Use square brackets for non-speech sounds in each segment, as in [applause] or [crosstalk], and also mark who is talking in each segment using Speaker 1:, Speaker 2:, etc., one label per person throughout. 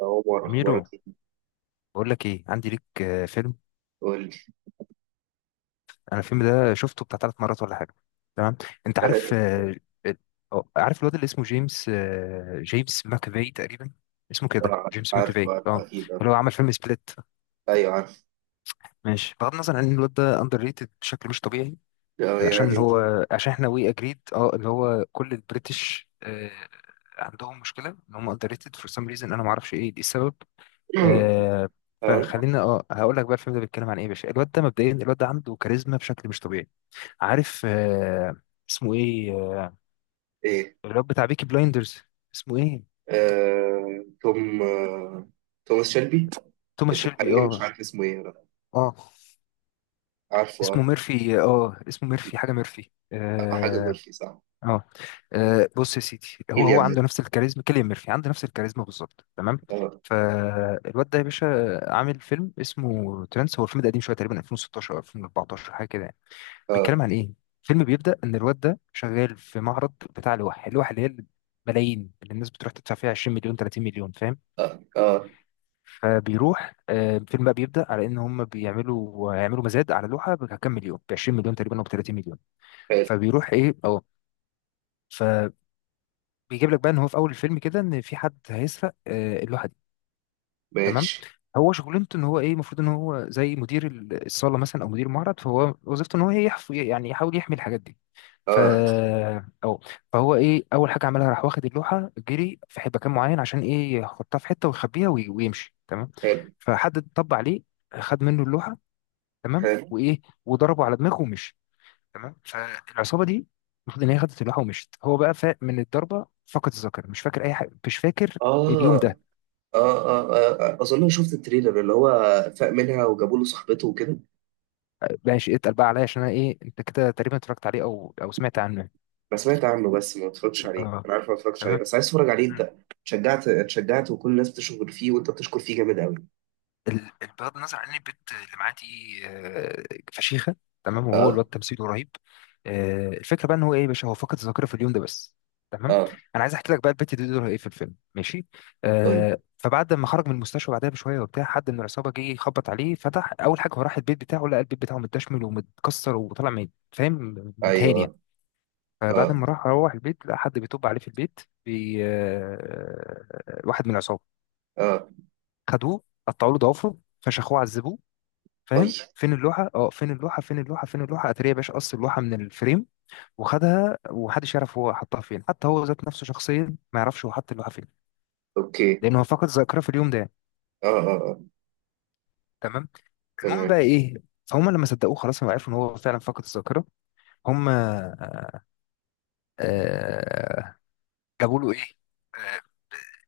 Speaker 1: عمر أخبارك
Speaker 2: أميرو،
Speaker 1: إيه؟
Speaker 2: بقول لك إيه، عندي ليك فيلم.
Speaker 1: قول لي.
Speaker 2: أنا الفيلم ده شفته بتاع ثلاث مرات ولا حاجة. تمام. أنت عارف
Speaker 1: تلاتة.
Speaker 2: ال- عارف الواد اللي اسمه جيمس، جيمس ماكافي تقريبا. اسمه كده
Speaker 1: آه،
Speaker 2: جيمس
Speaker 1: عارفه
Speaker 2: ماكافي
Speaker 1: عارفه
Speaker 2: اه.
Speaker 1: أكيد
Speaker 2: اللي هو
Speaker 1: عارفه.
Speaker 2: عمل فيلم سبليت.
Speaker 1: أيوه عارف.
Speaker 2: ماشي. بغض النظر عن ان الواد ده اندر ريتد بشكل مش طبيعي.
Speaker 1: آه يعني.
Speaker 2: عشان احنا وي اجريد اللي هو كل البريتش، عندهم مشكله ان هم اندر ريتد فور سام ريزن. انا ما اعرفش ايه دي السبب.
Speaker 1: [clears throat]
Speaker 2: آه
Speaker 1: آه.
Speaker 2: فخلينا هقول لك بقى الفيلم ده بيتكلم عن ايه يا باشا. الواد ده مبدئيا، الواد ده عنده كاريزما بشكل مش طبيعي. عارف اسمه ايه
Speaker 1: إيه.
Speaker 2: الواد بتاع بيكي بلايندرز. اسمه ايه؟
Speaker 1: توم توماس شيلبي.
Speaker 2: توماس
Speaker 1: اسمه
Speaker 2: شيلبي
Speaker 1: حقيقي مش
Speaker 2: اه.
Speaker 1: عارف اسمه إيه أنا.
Speaker 2: اه،
Speaker 1: عارفه
Speaker 2: اسمه
Speaker 1: آه
Speaker 2: ميرفي اه، اسمه ميرفي، حاجه ميرفي،
Speaker 1: آه، حاجة
Speaker 2: اه
Speaker 1: غلطي صح.
Speaker 2: اه. بص يا سيدي، هو
Speaker 1: كيليان
Speaker 2: عنده
Speaker 1: ميرفي.
Speaker 2: نفس الكاريزما، كيليان ميرفي عنده نفس الكاريزما بالظبط. تمام.
Speaker 1: آه.
Speaker 2: فالواد ده يا باشا عامل فيلم اسمه ترانس. هو الفيلم ده قديم شويه، تقريبا 2016 او 2014، حاجه كده يعني.
Speaker 1: آه
Speaker 2: بيتكلم عن ايه؟ الفيلم بيبدأ ان الواد ده شغال في معرض بتاع اللوح اللي هي ملايين، اللي الناس بتروح تدفع فيها 20 مليون، 30 مليون، فاهم.
Speaker 1: آه آه.
Speaker 2: فبيروح، الفيلم بقى بيبدأ على ان هم يعملوا مزاد على لوحة بكام مليون، ب 20 مليون تقريبا او ب 30 مليون.
Speaker 1: حلو.
Speaker 2: فبيروح ايه اه فبيجيب لك بقى ان هو في اول الفيلم كده ان في حد هيسرق، اللوحة. تمام.
Speaker 1: ماشي.
Speaker 2: هو شغلانته ان هو ايه، المفروض ان هو زي مدير الصاله مثلا او مدير المعرض. فهو وظيفته ان هو ايه، يعني يحاول يحمي الحاجات دي. ف
Speaker 1: آه.
Speaker 2: او فهو ايه، اول حاجه عملها راح واخد اللوحه جري في مكان معين، عشان ايه، يحطها في حته ويخبيها ويمشي. تمام.
Speaker 1: حلو.
Speaker 2: فحد طب عليه، خد منه اللوحه. تمام
Speaker 1: حلو.
Speaker 2: وايه، وضربه على دماغه ومشي. تمام. فالعصابه دي المفروض ان هي خدت اللوحه ومشت. هو بقى فاق من الضربه، فقد الذاكره، مش فاكر اي حاجه، مش فاكر اليوم
Speaker 1: آه. آه.
Speaker 2: ده.
Speaker 1: آه, آه, آه أظن شفت التريلر اللي هو فاق منها وجابوا له صاحبته وكده.
Speaker 2: ماشي. اتقل بقى عليا، عشان انا ايه، انت كده تقريبا اتفرجت عليه او سمعت عنه.
Speaker 1: انا سمعت عنه بس ما اتفرجتش عليه،
Speaker 2: اه.
Speaker 1: انا عارف ما اتفرجتش عليه
Speaker 2: تمام.
Speaker 1: بس عايز اتفرج عليه،
Speaker 2: مم.
Speaker 1: انت. اتشجعت اتشجعت وكل الناس بتشكر فيه وانت بتشكر فيه جامد قوي.
Speaker 2: بغض النظر عن إن البت اللي معاه دي، فشيخه. تمام. وهو
Speaker 1: اه
Speaker 2: الواد تمثيله رهيب. الفكره بقى ان هو ايه يا باشا، هو فقد الذاكره في اليوم ده بس. تمام.
Speaker 1: اه.
Speaker 2: انا عايز احكي لك بقى البت دي دورها ايه في الفيلم. ماشي.
Speaker 1: قول.
Speaker 2: فبعد ما خرج من المستشفى بعدها بشويه وبتاع، حد من العصابه جه يخبط عليه فتح. اول حاجه هو راح البيت بتاعه، لقى البيت بتاعه متدشمل ومتكسر وطالع فاهم، متهاني يعني.
Speaker 1: ايوه.
Speaker 2: فبعد
Speaker 1: اه
Speaker 2: ما راح روح البيت لقى حد بيطب عليه في البيت، بي... آه، واحد من العصابه.
Speaker 1: اه.
Speaker 2: خدوه، قطعوا له ضوافره، فشخوه، عذبوه،
Speaker 1: اي.
Speaker 2: فاهم، فين اللوحه، اه فين اللوحه، فين اللوحه، فين اللوحه. اتاري يا باشا، قص اللوحه من الفريم وخدها. ومحدش يعرف هو حطها فين، حتى هو ذات نفسه شخصيا ما يعرفش هو حط اللوحه فين،
Speaker 1: اوكي.
Speaker 2: لان هو فقد الذاكره في اليوم ده.
Speaker 1: اه اه اه.
Speaker 2: تمام. المهم
Speaker 1: تمام.
Speaker 2: بقى ايه، فهم لما صدقوه خلاص هم عرفوا ان هو فعلا فقد الذاكره. هم آه، جابوا له ايه، آه،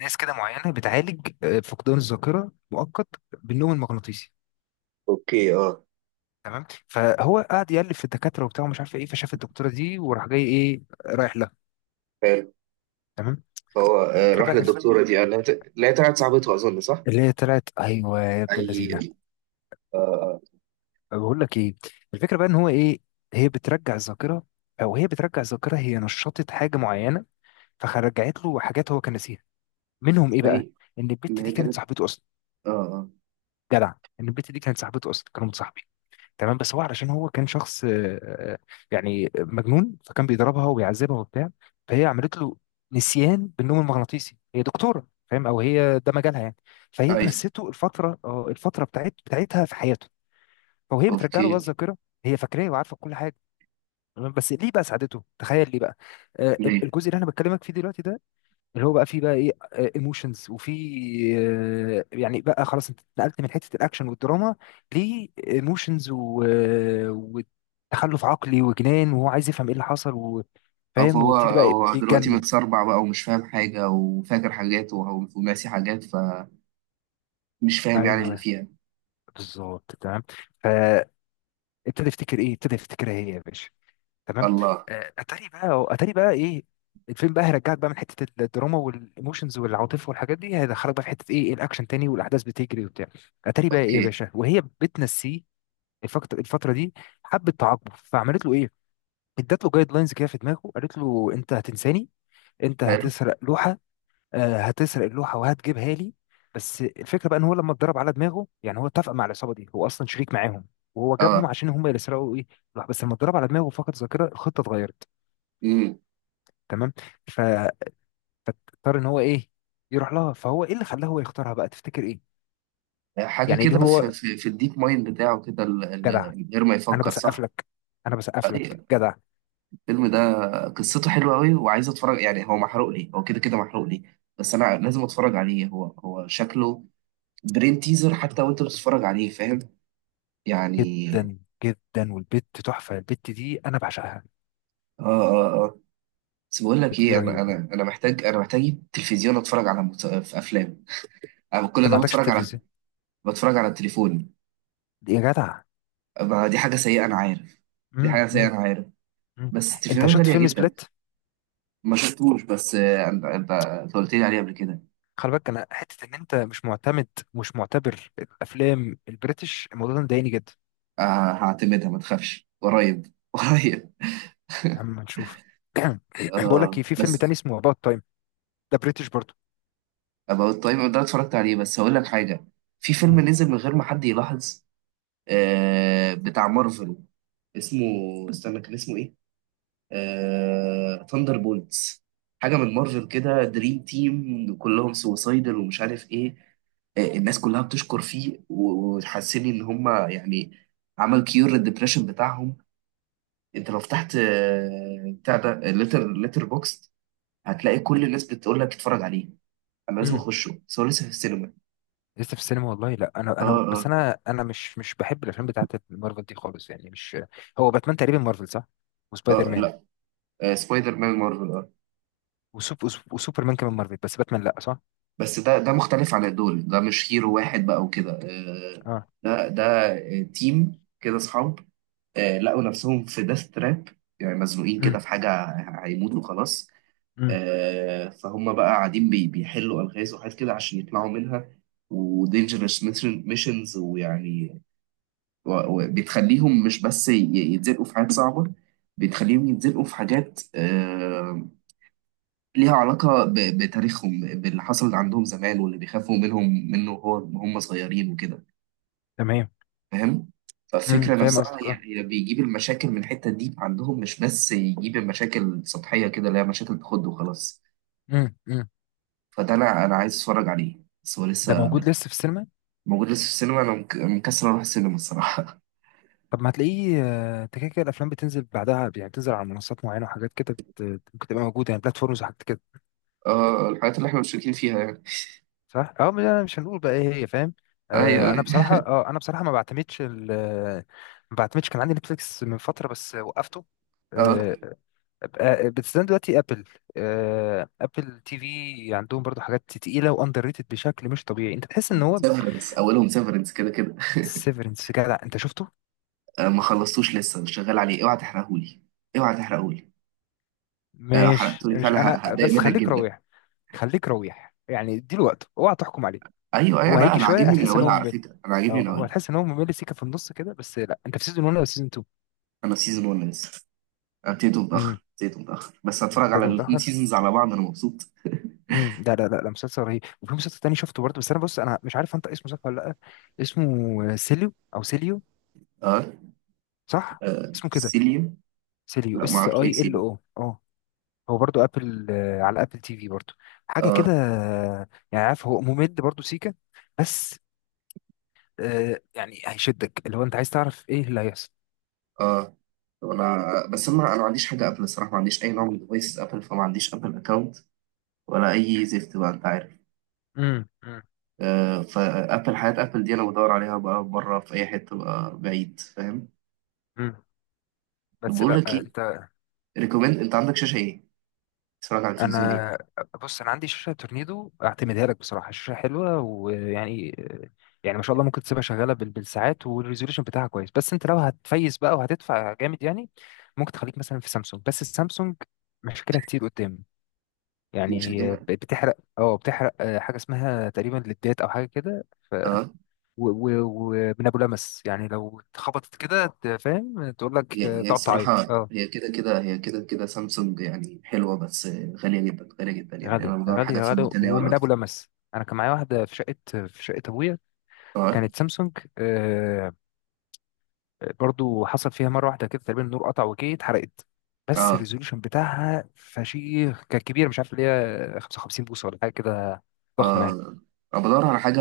Speaker 2: ناس كده معينه بتعالج فقدان الذاكره مؤقت بالنوم المغناطيسي.
Speaker 1: اوكي. اه.
Speaker 2: تمام. فهو قعد يألف في الدكاتره وبتاع ومش عارف ايه، فشاف الدكتوره دي وراح جاي ايه رايح لها.
Speaker 1: حلو.
Speaker 2: تمام.
Speaker 1: فهو
Speaker 2: الفكره
Speaker 1: راح
Speaker 2: بقى
Speaker 1: للدكتوره دي قال لها لا، هي طلعت صاحبته اظن صح؟
Speaker 2: اللي هي طلعت، ايوه يا ابن اللذينه.
Speaker 1: اي. اه اه.
Speaker 2: بقول لك ايه، الفكره بقى ان هو ايه، هي بترجع الذاكره، او هي بترجع الذاكره، هي نشطت حاجه معينه فرجعت له حاجات هو كان ناسيها. منهم ايه بقى،
Speaker 1: زي.
Speaker 2: ان
Speaker 1: ان
Speaker 2: البت
Speaker 1: هي
Speaker 2: دي كانت
Speaker 1: كانت.
Speaker 2: صاحبته اصلا.
Speaker 1: اه اه.
Speaker 2: جدع. ان البت دي كانت صاحبته اصلا، كانوا متصاحبين. تمام. بس هو علشان هو كان شخص آه، يعني مجنون، فكان بيضربها وبيعذبها وبتاع. فهي عملت له نسيان بالنوم المغناطيسي، هي دكتوره فاهم، او هي ده مجالها يعني. فهي
Speaker 1: ايوه.
Speaker 2: نسيته الفتره بتاعتها في حياته. فهي بترجع له بقى
Speaker 1: اوكي.
Speaker 2: الذاكره، هي فاكراه وعارفه كل حاجه. تمام. بس ليه بقى ساعدته؟ تخيل، ليه بقى؟
Speaker 1: ليه؟
Speaker 2: الجزء اللي انا بكلمك فيه دلوقتي ده، اللي هو بقى فيه بقى ايه، ايموشنز وفي يعني، بقى خلاص انت اتنقلت من حته الاكشن والدراما لايموشنز وتخلف عقلي وجنان، وهو عايز يفهم ايه اللي حصل
Speaker 1: اه،
Speaker 2: وفاهم
Speaker 1: فهو
Speaker 2: ويبتدي بقى
Speaker 1: هو دلوقتي
Speaker 2: بيتجنن.
Speaker 1: متسربع بقى ومش فاهم حاجه وفاكر حاجات وناسي حاجات. مش فاهم يعني اللي
Speaker 2: ايوه
Speaker 1: فيها.
Speaker 2: بالظبط. تمام. فابتدى يفتكر ايه، ابتدى يفتكرها هي يا باشا. تمام.
Speaker 1: الله.
Speaker 2: اتاري بقى ايه، الفيلم بقى هيرجعك بقى من حته الدراما والايموشنز والعاطفه والحاجات دي، هيدخلك بقى في حته ايه، الاكشن تاني والاحداث بتجري وبتاع. اتاري بقى ايه يا
Speaker 1: اوكي.
Speaker 2: باشا، وهي بتنسيه الفتره دي، حبت تعاقبه فعملت له ايه، ادت له جايد لاينز كده في دماغه، قالت له انت هتنساني، انت
Speaker 1: حلو.
Speaker 2: هتسرق لوحه، هتسرق اللوحه وهتجيبها لي. بس الفكره بقى ان هو لما اتضرب على دماغه، يعني هو اتفق مع العصابه دي، هو اصلا شريك معاهم، وهو جابهم
Speaker 1: اه.
Speaker 2: عشان هم اللي سرقوا ايه، اللوحه. بس لما اتضرب على دماغه فقد ذاكره، الخطه اتغيرت.
Speaker 1: امم.
Speaker 2: تمام. فاضطر ان هو ايه يروح لها. فهو ايه اللي خلاه هو يختارها بقى، تفتكر ايه؟
Speaker 1: حاجه
Speaker 2: يعني ليه
Speaker 1: كده في
Speaker 2: هو؟
Speaker 1: في, في الديب مايند بتاعه كده
Speaker 2: جدع،
Speaker 1: من غير ما
Speaker 2: انا
Speaker 1: يفكر
Speaker 2: بسقف
Speaker 1: صح.
Speaker 2: لك، انا بسقف لك
Speaker 1: أيوة.
Speaker 2: جدع.
Speaker 1: الفيلم ده قصته حلوه قوي وعايز اتفرج يعني، هو محروق لي هو كده كده محروق لي. بس انا لازم اتفرج عليه، هو شكله برين تيزر حتى وانت بتتفرج عليه فاهم. يعني.
Speaker 2: جدا جدا. والبت تحفه، البت دي انا بعشقها،
Speaker 1: اه اه اه. بس بقول لك
Speaker 2: البت دي
Speaker 1: ايه، انا انا
Speaker 2: رهيبه.
Speaker 1: انا محتاج انا محتاج تلفزيون اتفرج على في افلام. انا
Speaker 2: انت
Speaker 1: كل
Speaker 2: ما
Speaker 1: ده
Speaker 2: عندكش
Speaker 1: بتفرج على
Speaker 2: التلفزيون
Speaker 1: بتفرج على التليفون.
Speaker 2: دي يا جدع؟
Speaker 1: ما دي حاجة سيئة أنا عارف. دي
Speaker 2: مم.
Speaker 1: حاجة سيئة
Speaker 2: مم.
Speaker 1: أنا عارف.
Speaker 2: مم.
Speaker 1: بس
Speaker 2: انت
Speaker 1: التليفونات
Speaker 2: شفت
Speaker 1: غالية
Speaker 2: فيلم
Speaker 1: جدا.
Speaker 2: سبليت.
Speaker 1: ما شفتوش بس أنت قلت لي عليها قبل كده.
Speaker 2: خلي بالك، انا حته ان انت مش معتمد، مش معتبر الافلام البريتش، الموضوع ده مضايقني جدا.
Speaker 1: آه هعتمدها ما تخافش قريب [laughs] قريب.
Speaker 2: اما نشوف. [clears throat] بقول لك إيه،
Speaker 1: آه
Speaker 2: في فيلم تاني
Speaker 1: بس
Speaker 2: اسمه اباوت تايم، ده بريتش برضه.
Speaker 1: أبقى التايم ده اتفرجت عليه بس هقول لك حاجة. في فيلم
Speaker 2: مم.
Speaker 1: نزل من غير ما حد يلاحظ، بتاع مارفل، اسمه. استنى كان اسمه إيه؟ ثاندر بولتس. حاجه من مارفل كده، دريم تيم كلهم سوسايدر ومش عارف ايه. الناس كلها بتشكر فيه وتحسني ان هم يعني عمل كيور للدبريشن بتاعهم. انت لو فتحت بتاع ده ليتر بوكس هتلاقي كل الناس بتقول لك اتفرج عليه. انا لازم
Speaker 2: مم.
Speaker 1: اخشه بس هو لسه في السينما.
Speaker 2: لسه في السينما والله. لا، انا
Speaker 1: اه
Speaker 2: انا بس،
Speaker 1: اه
Speaker 2: انا مش بحب الافلام بتاعت مارفل دي خالص، يعني مش. هو باتمان تقريبا مارفل، صح؟ وسبايدر
Speaker 1: اه.
Speaker 2: مان
Speaker 1: لا، سبايدر مان مارفل اه.
Speaker 2: وسوبرمان كمان مارفل، بس باتمان لا، صح؟
Speaker 1: بس ده مختلف عن دول، ده مش هيرو واحد بقى وكده. آه
Speaker 2: اه.
Speaker 1: ده ده آه، تيم كده اصحاب، لقوا نفسهم في ديث تراب يعني، مزنوقين
Speaker 2: امم.
Speaker 1: كده في حاجة، هيموتوا خلاص.
Speaker 2: امم.
Speaker 1: فهم بقى قاعدين بيحلوا ألغاز وحاجات كده عشان يطلعوا منها ودينجرس ميشنز ويعني وبتخليهم مش بس يتزنقوا في حاجات صعبة، بتخليهم يتزنقوا في حاجات ليها علاقة بتاريخهم باللي حصل عندهم زمان واللي بيخافوا منه هو هم صغيرين وكده
Speaker 2: تمام.
Speaker 1: فاهم.
Speaker 2: امم.
Speaker 1: فالفكرة
Speaker 2: فاهم
Speaker 1: نفسها،
Speaker 2: قصدك، اه.
Speaker 1: هي بيجيب المشاكل من الحتة دي عندهم، مش بس يجيب المشاكل سطحية كده اللي هي مشاكل تخد وخلاص.
Speaker 2: امم. امم.
Speaker 1: فده أنا عايز أتفرج عليه بس هو
Speaker 2: ده
Speaker 1: لسه
Speaker 2: موجود لسه في السينما.
Speaker 1: موجود لسه في السينما. أنا مكسر أروح السينما الصراحة.
Speaker 2: طب ما هتلاقيه، انت كده كده الافلام بتنزل بعدها يعني، بتنزل على منصات معينه وحاجات كده ممكن تبقى موجوده يعني، بلاتفورمز وحاجات كده،
Speaker 1: [laughs] اه الحاجات اللي احنا مشتركين فيها يعني.
Speaker 2: صح. اه، ما انا مش هنقول بقى ايه هي، فاهم.
Speaker 1: ايوه
Speaker 2: انا
Speaker 1: ايوه.
Speaker 2: بصراحه انا بصراحه ما بعتمدش ما بعتمدش. كان عندي نتفليكس من فتره بس وقفته.
Speaker 1: اه،
Speaker 2: بتستخدم دلوقتي ابل، ابل تي في، عندهم برضو حاجات تقيله واندر ريتد بشكل مش طبيعي، انت تحس ان هو.
Speaker 1: سيفرنس، اولهم سيفرنس كده كده.
Speaker 2: سيفرنس، جدع، انت شفته؟
Speaker 1: آه ما خلصتوش لسه، مش شغال عليه، اوعى تحرقهولي اوعى تحرقهولي. لو
Speaker 2: مش
Speaker 1: حرقتولي
Speaker 2: مش
Speaker 1: فعلا
Speaker 2: انا
Speaker 1: هتضايق
Speaker 2: بس
Speaker 1: منك
Speaker 2: خليك
Speaker 1: جدا.
Speaker 2: رويح، خليك رويح يعني اديله وقت، اوعى تحكم عليه.
Speaker 1: ايوه ايوه.
Speaker 2: هو
Speaker 1: لا
Speaker 2: هيجي
Speaker 1: انا
Speaker 2: شويه
Speaker 1: عاجبني من
Speaker 2: هتحس ان هو
Speaker 1: اولها على
Speaker 2: ممل،
Speaker 1: فكره، انا عاجبني
Speaker 2: اه،
Speaker 1: من
Speaker 2: هو
Speaker 1: اولها.
Speaker 2: هتحس ان هو ممل، سيكه في النص كده بس. لا انت في سيزون 1 ولا سيزون 2؟
Speaker 1: انا في سيزون 1 لسه. ابتديته
Speaker 2: امم.
Speaker 1: متأخر ابتديته متأخر بس هتفرج على
Speaker 2: بدايته
Speaker 1: الاتنين
Speaker 2: متاخر.
Speaker 1: سيزونز على بعض، انا مبسوط.
Speaker 2: امم. لا لا لا لا، مسلسل رهيب. وفي مسلسل تاني شفته برضه، بس انا بص انا مش عارف انت اسمه صح ولا لا. اسمه سيليو او سيليو،
Speaker 1: اه.
Speaker 2: صح؟
Speaker 1: آه.
Speaker 2: اسمه كده،
Speaker 1: سيليو.
Speaker 2: سيليو،
Speaker 1: لا ما
Speaker 2: اس
Speaker 1: اعرفش ايه
Speaker 2: اي ال
Speaker 1: سيليو.
Speaker 2: او اه. هو برضو ابل، على ابل تي في برضو، حاجه كده.
Speaker 1: اه
Speaker 2: يعني عارف، هو ممل برضو سيكا بس. يعني هيشدك اللي هو انت عايز تعرف ايه اللي هيحصل.
Speaker 1: اه. انا بس
Speaker 2: بس
Speaker 1: انا انا ما عنديش حاجه ابل الصراحه، ما عنديش اي نوع من ديفايسز ابل، فما عنديش ابل اكونت ولا اي زفت بقى انت عارف.
Speaker 2: امم امم
Speaker 1: فابل، حياه ابل دي انا بدور عليها بقى بره في اي حته بقى بعيد فاهم.
Speaker 2: امم بس
Speaker 1: بقول
Speaker 2: لا.
Speaker 1: لك ايه،
Speaker 2: انت.
Speaker 1: ريكومند، انت عندك شاشه ايه؟ تتفرج على التلفزيون ايه؟
Speaker 2: انا بص انا عندي شاشه تورنيدو، اعتمدها لك بصراحه، شاشه حلوه ويعني، يعني ما شاء الله، ممكن تسيبها شغاله بالساعات، والريزوليوشن بتاعها كويس. بس انت لو هتفيز بقى وهتدفع جامد يعني، ممكن تخليك مثلا في سامسونج. بس السامسونج مشكله كتير قدام،
Speaker 1: شاشه
Speaker 2: يعني
Speaker 1: كده.
Speaker 2: بتحرق، بتحرق حاجه اسمها تقريبا ليدات او حاجه كده. ف
Speaker 1: آه.
Speaker 2: ومن ابو لمس يعني لو اتخبطت كده فاهم، تقول لك
Speaker 1: هي هي
Speaker 2: تقعد تعيط.
Speaker 1: الصراحة،
Speaker 2: اه.
Speaker 1: هي كده كده هي كده كده سامسونج يعني حلوة بس غالية جدا غالية جدا يعني. أنا
Speaker 2: غالي
Speaker 1: بدور حاجة
Speaker 2: غالي
Speaker 1: في
Speaker 2: غالي.
Speaker 1: المتناول
Speaker 2: ومن ابو
Speaker 1: أكتر.
Speaker 2: لمس، انا كان معايا واحده في شقه، في شقه ابويا،
Speaker 1: اه
Speaker 2: كانت سامسونج، برضو حصل فيها مره واحده كده، تقريبا النور قطع وكده اتحرقت. بس
Speaker 1: اه
Speaker 2: الريزوليوشن بتاعها فشيخ، كان كبير، مش عارف اللي هي 55 بوصه ولا حاجه كده، ضخمه يعني.
Speaker 1: اه. أنا بدور على حاجة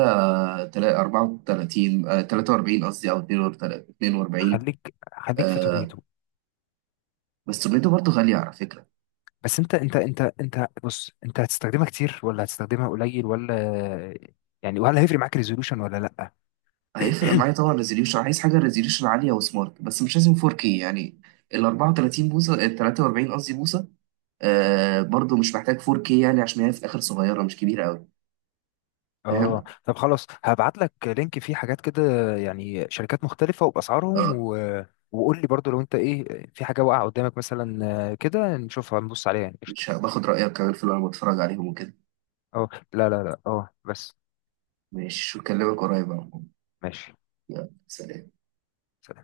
Speaker 1: 34 43 قصدي أو 42.
Speaker 2: خليك خليك في
Speaker 1: آه
Speaker 2: تورنيدو.
Speaker 1: بس سميته برضه غالية على فكرة.
Speaker 2: بس انت انت انت انت بص، انت هتستخدمها كتير ولا هتستخدمها قليل، ولا يعني، وهل هيفرق معاك ريزولوشن ولا لا.
Speaker 1: هيفرق
Speaker 2: [clears throat]
Speaker 1: معايا طبعا ريزوليوشن، عايز حاجة ريزوليوشن عالية وسمارت بس مش لازم 4K يعني. ال 34 بوصة ال 43 قصدي بوصة. آه برضه مش محتاج 4K يعني عشان هي في الآخر صغيرة مش كبيرة أوي.
Speaker 2: اه،
Speaker 1: فاهم؟
Speaker 2: طب خلاص، هبعت لك لينك فيه حاجات كده، يعني شركات مختلفة وبأسعارهم
Speaker 1: آه،
Speaker 2: و... وقول لي برضو لو انت ايه، في حاجة واقعة قدامك مثلا، كده نشوفها نبص عليها يعني،
Speaker 1: مش
Speaker 2: قشطة.
Speaker 1: باخد رأيك كمان في اللي أنا بتفرج عليهم وكده.
Speaker 2: اه. لا لا لا. اه بس.
Speaker 1: ماشي أكلمك قريب يا عم.
Speaker 2: ماشي،
Speaker 1: يلا سلام.
Speaker 2: سلام.